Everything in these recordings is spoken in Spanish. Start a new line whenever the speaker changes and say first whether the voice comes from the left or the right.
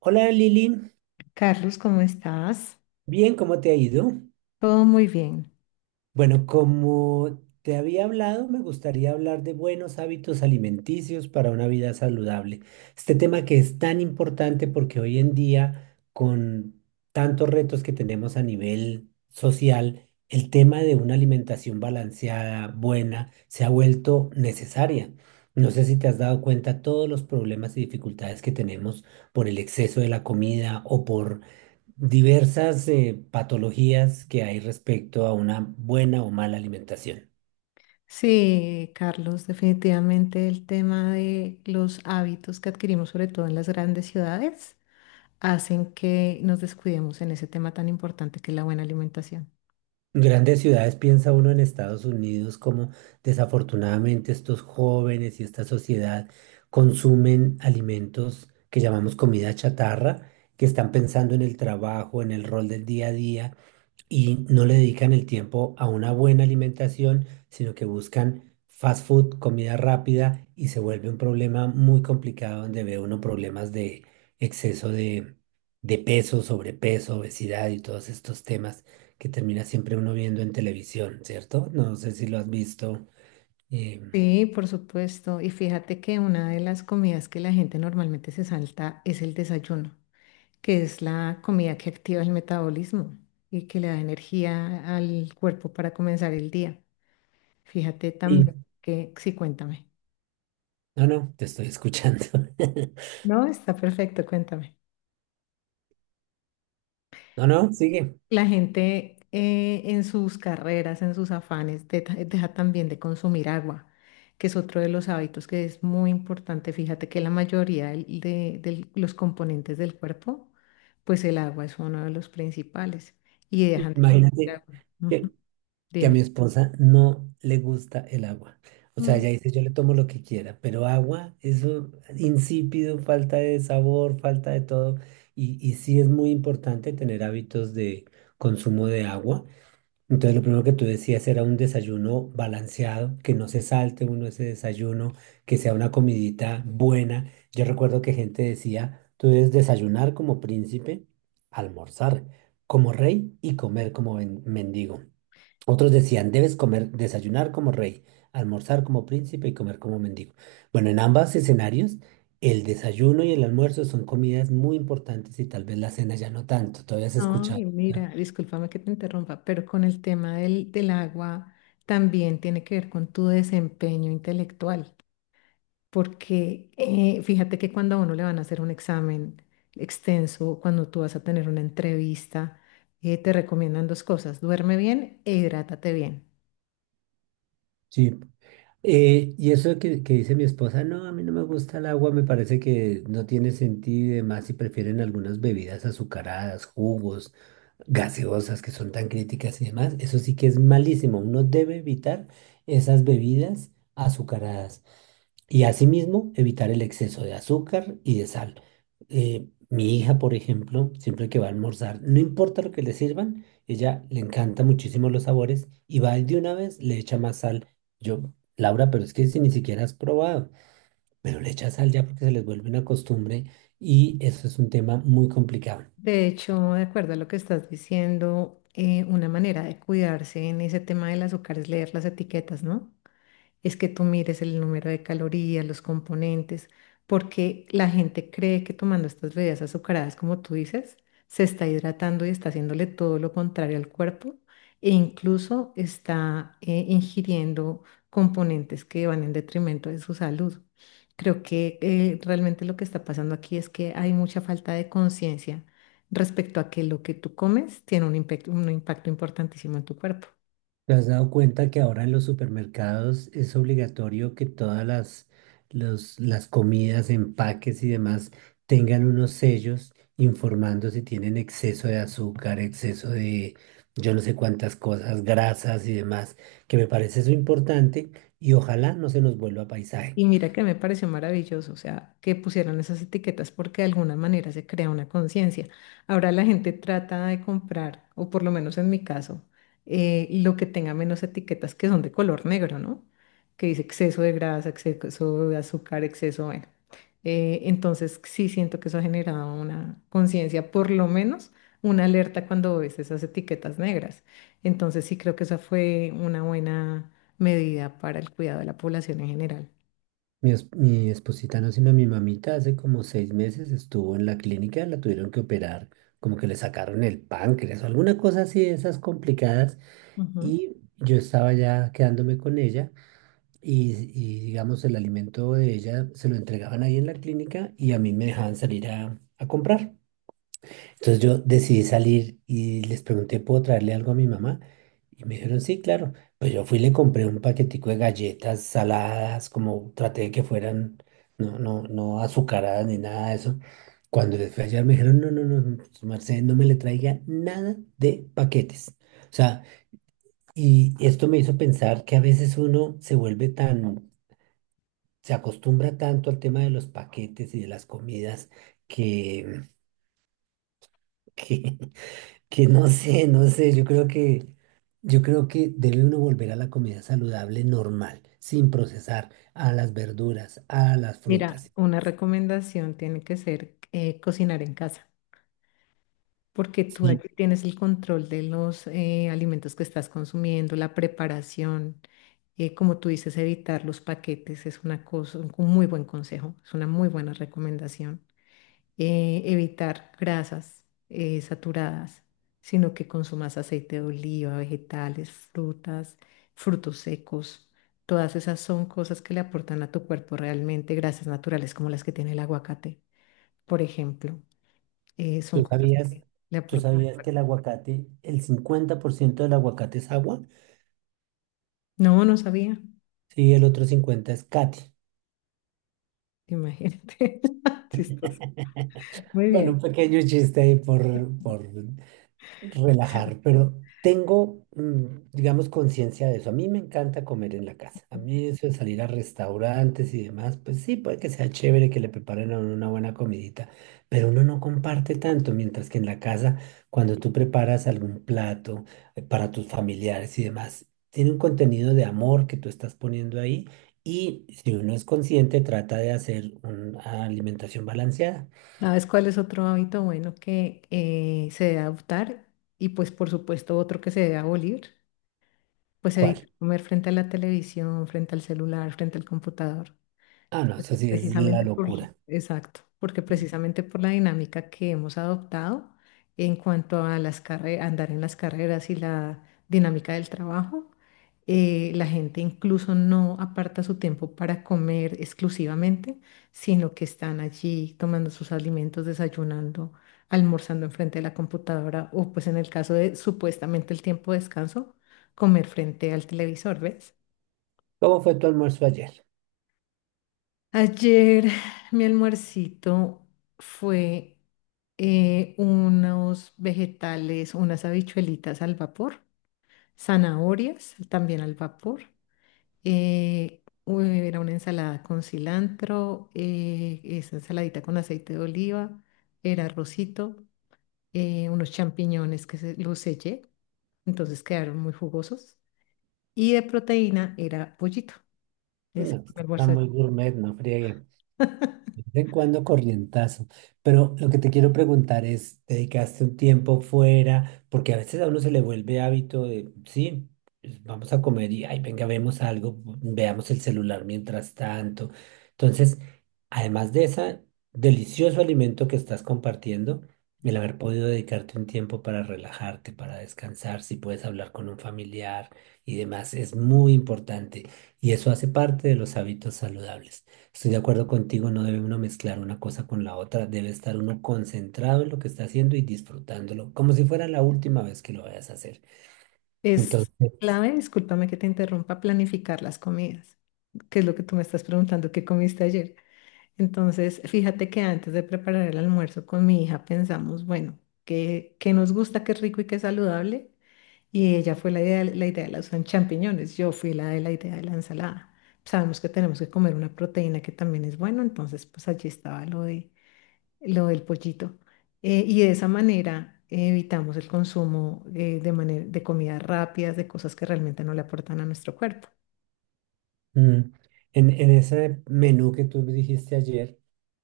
right: Hola Lili,
left: Carlos, ¿cómo estás?
right: bien, ¿cómo te ha ido?
left: Todo muy bien.
right: Bueno, como te había hablado, me gustaría hablar de buenos hábitos alimenticios para una vida saludable. Este tema que es tan importante porque hoy en día, con tantos retos que tenemos a nivel social, el tema de una alimentación balanceada, buena, se ha vuelto necesaria. No sé si te has dado cuenta todos los problemas y dificultades que tenemos por el exceso de la comida o por diversas patologías que hay respecto a una buena o mala alimentación.
left: Sí, Carlos, definitivamente el tema de los hábitos que adquirimos, sobre todo en las grandes ciudades, hacen que nos descuidemos en ese tema tan importante que es la buena alimentación.
right: Grandes ciudades piensa uno en Estados Unidos como desafortunadamente estos jóvenes y esta sociedad consumen alimentos que llamamos comida chatarra, que están pensando en el trabajo, en el rol del día a día y no le dedican el tiempo a una buena alimentación, sino que buscan fast food, comida rápida, y se vuelve un problema muy complicado donde ve uno problemas de exceso de, de peso, sobrepeso, obesidad y todos estos temas que termina siempre uno viendo en televisión, ¿cierto? No sé si lo has visto. eh,
left: Sí, por supuesto. Y fíjate que una de las comidas que la gente normalmente se salta es el desayuno, que es la comida que activa el metabolismo y que le da energía al cuerpo para comenzar el día. Fíjate
right: y-
left: también que, sí, cuéntame.
right: no, no, te estoy escuchando.
left: No, está perfecto, cuéntame.
right: No, no, sigue.
left: La gente en sus carreras, en sus afanes, deja también de consumir agua, que es otro de los hábitos que es muy importante. Fíjate que la mayoría de los componentes del cuerpo, pues el agua es uno de los principales y dejan de consumir
right: Imagínate
left: agua. Ujú.
right: que que a mi
left: Dime.
right: esposa no le gusta el agua. O sea,
left: Mm.
right: ella dice, yo le tomo lo que quiera, pero agua, eso insípido, falta de sabor, falta de todo. Y sí es muy importante tener hábitos de consumo de agua. Entonces, lo primero que tú decías era un desayuno balanceado, que no se salte uno ese desayuno, que sea una comidita buena. Yo recuerdo que gente decía, tú debes desayunar como príncipe, almorzar como rey y comer como mendigo. Otros decían, debes comer, desayunar como rey, almorzar como príncipe y comer como mendigo. Bueno, en ambos escenarios, el desayuno y el almuerzo son comidas muy importantes y tal vez la cena ya no tanto. Todavía has
left: No,
right: escuchado.
left: y
right: ¿Verdad?
left: mira, discúlpame que te interrumpa, pero con el tema del agua también tiene que ver con tu desempeño intelectual. Porque fíjate que cuando a uno le van a hacer un examen extenso, cuando tú vas a tener una entrevista, te recomiendan dos cosas, duerme bien e hidrátate bien.
right: Sí. Y eso que dice mi esposa, no, a mí no me gusta el agua, me parece que no tiene sentido y demás, si prefieren algunas bebidas azucaradas, jugos, gaseosas que son tan críticas y demás. Eso sí que es malísimo. Uno debe evitar esas bebidas azucaradas. Y asimismo, evitar el exceso de azúcar y de sal. Mi hija, por ejemplo, siempre que va a almorzar, no importa lo que le sirvan, ella le encanta muchísimo los sabores y va y de una vez le echa más sal. Yo, Laura, pero es que si ni siquiera has probado, pero le echa sal ya porque se les vuelve una costumbre y eso es un tema muy complicado.
left: De hecho, de acuerdo a lo que estás diciendo, una manera de cuidarse en ese tema del azúcar es leer las etiquetas, ¿no? Es que tú mires el número de calorías, los componentes, porque la gente cree que tomando estas bebidas azucaradas, como tú dices, se está hidratando y está haciéndole todo lo contrario al cuerpo e incluso está ingiriendo componentes que van en detrimento de su salud. Creo que realmente lo que está pasando aquí es que hay mucha falta de conciencia respecto a que lo que tú comes tiene un un impacto importantísimo en tu cuerpo.
right: ¿Te has dado cuenta que ahora en los supermercados es obligatorio que todas las comidas, empaques y demás tengan unos sellos informando si tienen exceso de azúcar, exceso de yo no sé cuántas cosas, grasas y demás? Que me parece eso importante y ojalá no se nos vuelva paisaje.
left: Y mira que me pareció maravilloso, o sea, que pusieran esas etiquetas porque de alguna manera se crea una conciencia. Ahora la gente trata de comprar, o por lo menos en mi caso, lo que tenga menos etiquetas que son de color negro, ¿no? Que dice exceso de grasa, exceso de azúcar, exceso, bueno. Entonces sí siento que eso ha generado una conciencia, por lo menos una alerta cuando ves esas etiquetas negras. Entonces sí creo que esa fue una buena medida para el cuidado de la población en general.
right: Mi esposita, no, sino mi mamita, hace como 6 meses estuvo en la clínica, la tuvieron que operar, como que le sacaron el páncreas o alguna cosa así de esas complicadas.
left: Ujú.
right: Y yo estaba ya quedándome con ella digamos, el alimento de ella se lo entregaban ahí en la clínica y a mí me dejaban salir a comprar. Entonces yo decidí salir y les pregunté, ¿puedo traerle algo a mi mamá? Y me dijeron, sí, claro. Pues yo fui y le compré un paquetico de galletas saladas, como traté de que fueran, no azucaradas ni nada de eso. Cuando les fui a hallar me dijeron, no, no, no, Mercedes, no me le traiga nada de paquetes. O sea, y esto me hizo pensar que a veces uno se vuelve tan, se acostumbra tanto al tema de los paquetes y de las comidas que, que, que no sé, yo creo que debe uno volver a la comida saludable normal, sin procesar, a las verduras, a las
left: Mira,
right: frutas.
left: una recomendación tiene que ser cocinar en casa, porque tú
right: Sí,
left: allí tienes el control de los alimentos que estás consumiendo, la preparación, como tú dices, evitar los paquetes es una cosa, un muy buen consejo, es una muy buena recomendación. Evitar grasas saturadas, sino que consumas aceite de oliva, vegetales, frutas, frutos secos. Todas esas son cosas que le aportan a tu cuerpo realmente grasas naturales como las que tiene el aguacate, por ejemplo. Son
right: tú
left: cosas
right: sabías,
left: que le
right: tú
left: aportan al
right: sabías que
left: cuerpo.
right: el aguacate, el 50% del aguacate es agua,
left: No, no sabía.
right: sí, el otro 50 es cati.
left: Imagínate. Chistoso. Muy
right: Bueno, un
left: bien.
right: pequeño chiste ahí por relajar, pero tengo, mm, digamos, conciencia de eso. A mí me encanta comer en la casa. A mí eso de salir a restaurantes y demás, pues sí, puede que sea chévere que le preparen a uno una buena comidita, pero uno no comparte tanto, mientras que en la casa, cuando tú preparas algún plato para tus familiares y demás, tiene un contenido de amor que tú estás poniendo ahí. Y si uno es consciente, trata de hacer una alimentación balanceada.
left: ¿Sabes cuál es otro hábito bueno que se debe adoptar? Y pues por supuesto otro que se debe abolir. Pues evitar
right: ¿Cuál?
left: comer frente a la televisión, frente al celular, frente al computador.
right: Ah, no, eso sí es la
left: Precisamente por,
right: locura.
left: exacto, porque precisamente por la dinámica que hemos adoptado en cuanto a las andar en las carreras y la dinámica del trabajo, la gente incluso no aparta su tiempo para comer exclusivamente, sino que están allí tomando sus alimentos, desayunando, almorzando enfrente de la computadora o pues en el caso de supuestamente el tiempo de descanso, comer frente al televisor, ¿ves?
right: ¿Cómo fue tu almuerzo ayer?
left: Ayer mi almuercito fue unos vegetales, unas habichuelitas al vapor, zanahorias también al vapor. Era una ensalada con cilantro, esa ensaladita con aceite de oliva, era arrocito, unos champiñones los sellé, entonces quedaron muy jugosos. Y de proteína era pollito. Ese
right: No,
left: fue
right: pues,
left: mi
right: está
left: almuerzo.
right: muy gourmet, no friegue. De vez en cuando corrientazo. Pero lo que te quiero preguntar es, ¿dedicaste un tiempo fuera? Porque a veces a uno se le vuelve hábito de, sí, pues, vamos a comer y, ay, venga, vemos algo, veamos el celular mientras tanto. Entonces, además de ese delicioso alimento que estás compartiendo, el haber podido dedicarte un tiempo para relajarte, para descansar, si puedes hablar con un familiar y demás, es muy importante. Y eso hace parte de los hábitos saludables. Estoy de acuerdo contigo, no debe uno mezclar una cosa con la otra, debe estar uno concentrado en lo que está haciendo y disfrutándolo, como si fuera la última vez que lo vayas a hacer.
left: Es
right: Entonces,
left: clave, discúlpame que te interrumpa, planificar las comidas, que es lo que tú me estás preguntando, ¿qué comiste ayer? Entonces, fíjate que antes de preparar el almuerzo con mi hija pensamos, bueno, ¿qué, qué nos gusta, qué rico y qué saludable? Y ella fue la idea de los champiñones, yo fui la de la idea de la ensalada. Sabemos que tenemos que comer una proteína que también es bueno, entonces pues allí estaba lo de lo del pollito. Y de esa manera evitamos el consumo de comidas rápidas, de cosas que realmente no le aportan a nuestro cuerpo.
right: mm, en ese menú que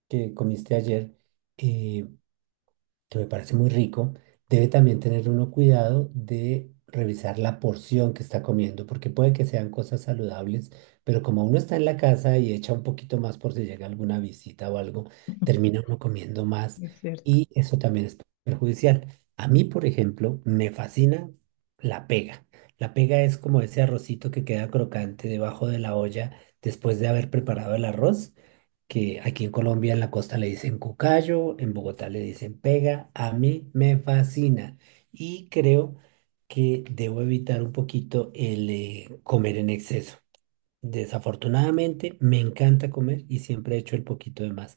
right: que comiste ayer, eh, que me parece muy rico, debe también tener uno cuidado de revisar la porción que está comiendo, porque puede que sean cosas saludables, pero como uno está en la casa y echa un poquito más por si llega alguna visita o algo, termina uno comiendo más
left: Es cierto.
right: y eso también es perjudicial. A mí, por ejemplo, me fascina la pega. La pega es como ese arrocito que queda crocante debajo de la olla después de haber preparado el arroz que aquí en Colombia en la costa le dicen cucayo, en Bogotá le dicen pega, a mí me fascina y creo que debo evitar un poquito el comer en exceso. Desafortunadamente me encanta comer y siempre he hecho el poquito de más,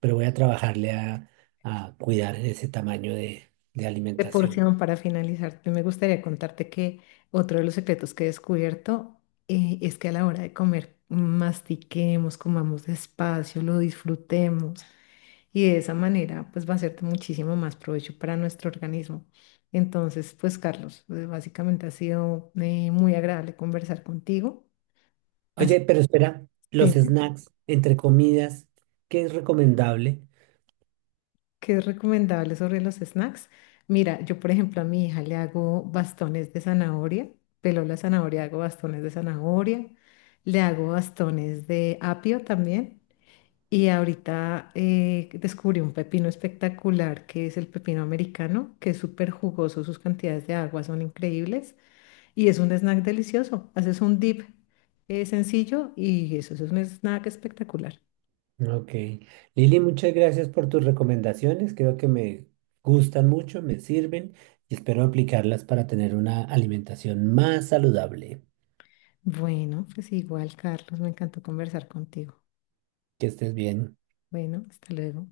right: pero voy a trabajarle a cuidar ese tamaño de
left: De
right: alimentación.
left: porción, para finalizar, me gustaría contarte que otro de los secretos que he descubierto es que a la hora de comer, mastiquemos, comamos despacio, lo disfrutemos. Y de esa manera pues va a ser de muchísimo más provecho para nuestro organismo. Entonces, pues Carlos, básicamente ha sido muy agradable conversar contigo. Así
right: Oye, pero espera,
left: que
right: los
left: dime,
right: snacks entre comidas, ¿qué es recomendable?
left: ¿qué es recomendable sobre los snacks? Mira, yo por ejemplo a mi hija le hago bastones de zanahoria, pelo la zanahoria, hago bastones de zanahoria, le hago bastones de apio también. Y ahorita descubrí un pepino espectacular que es el pepino americano, que es súper jugoso, sus cantidades de agua son increíbles y es un snack delicioso. Haces un dip sencillo y eso es un snack espectacular.
right: Ok. Lili, muchas gracias por tus recomendaciones. Creo que me gustan mucho, me sirven y espero aplicarlas para tener una alimentación más saludable.
left: Bueno, pues igual, Carlos, me encantó conversar contigo.
right: Que estés bien.
left: Bueno, hasta luego.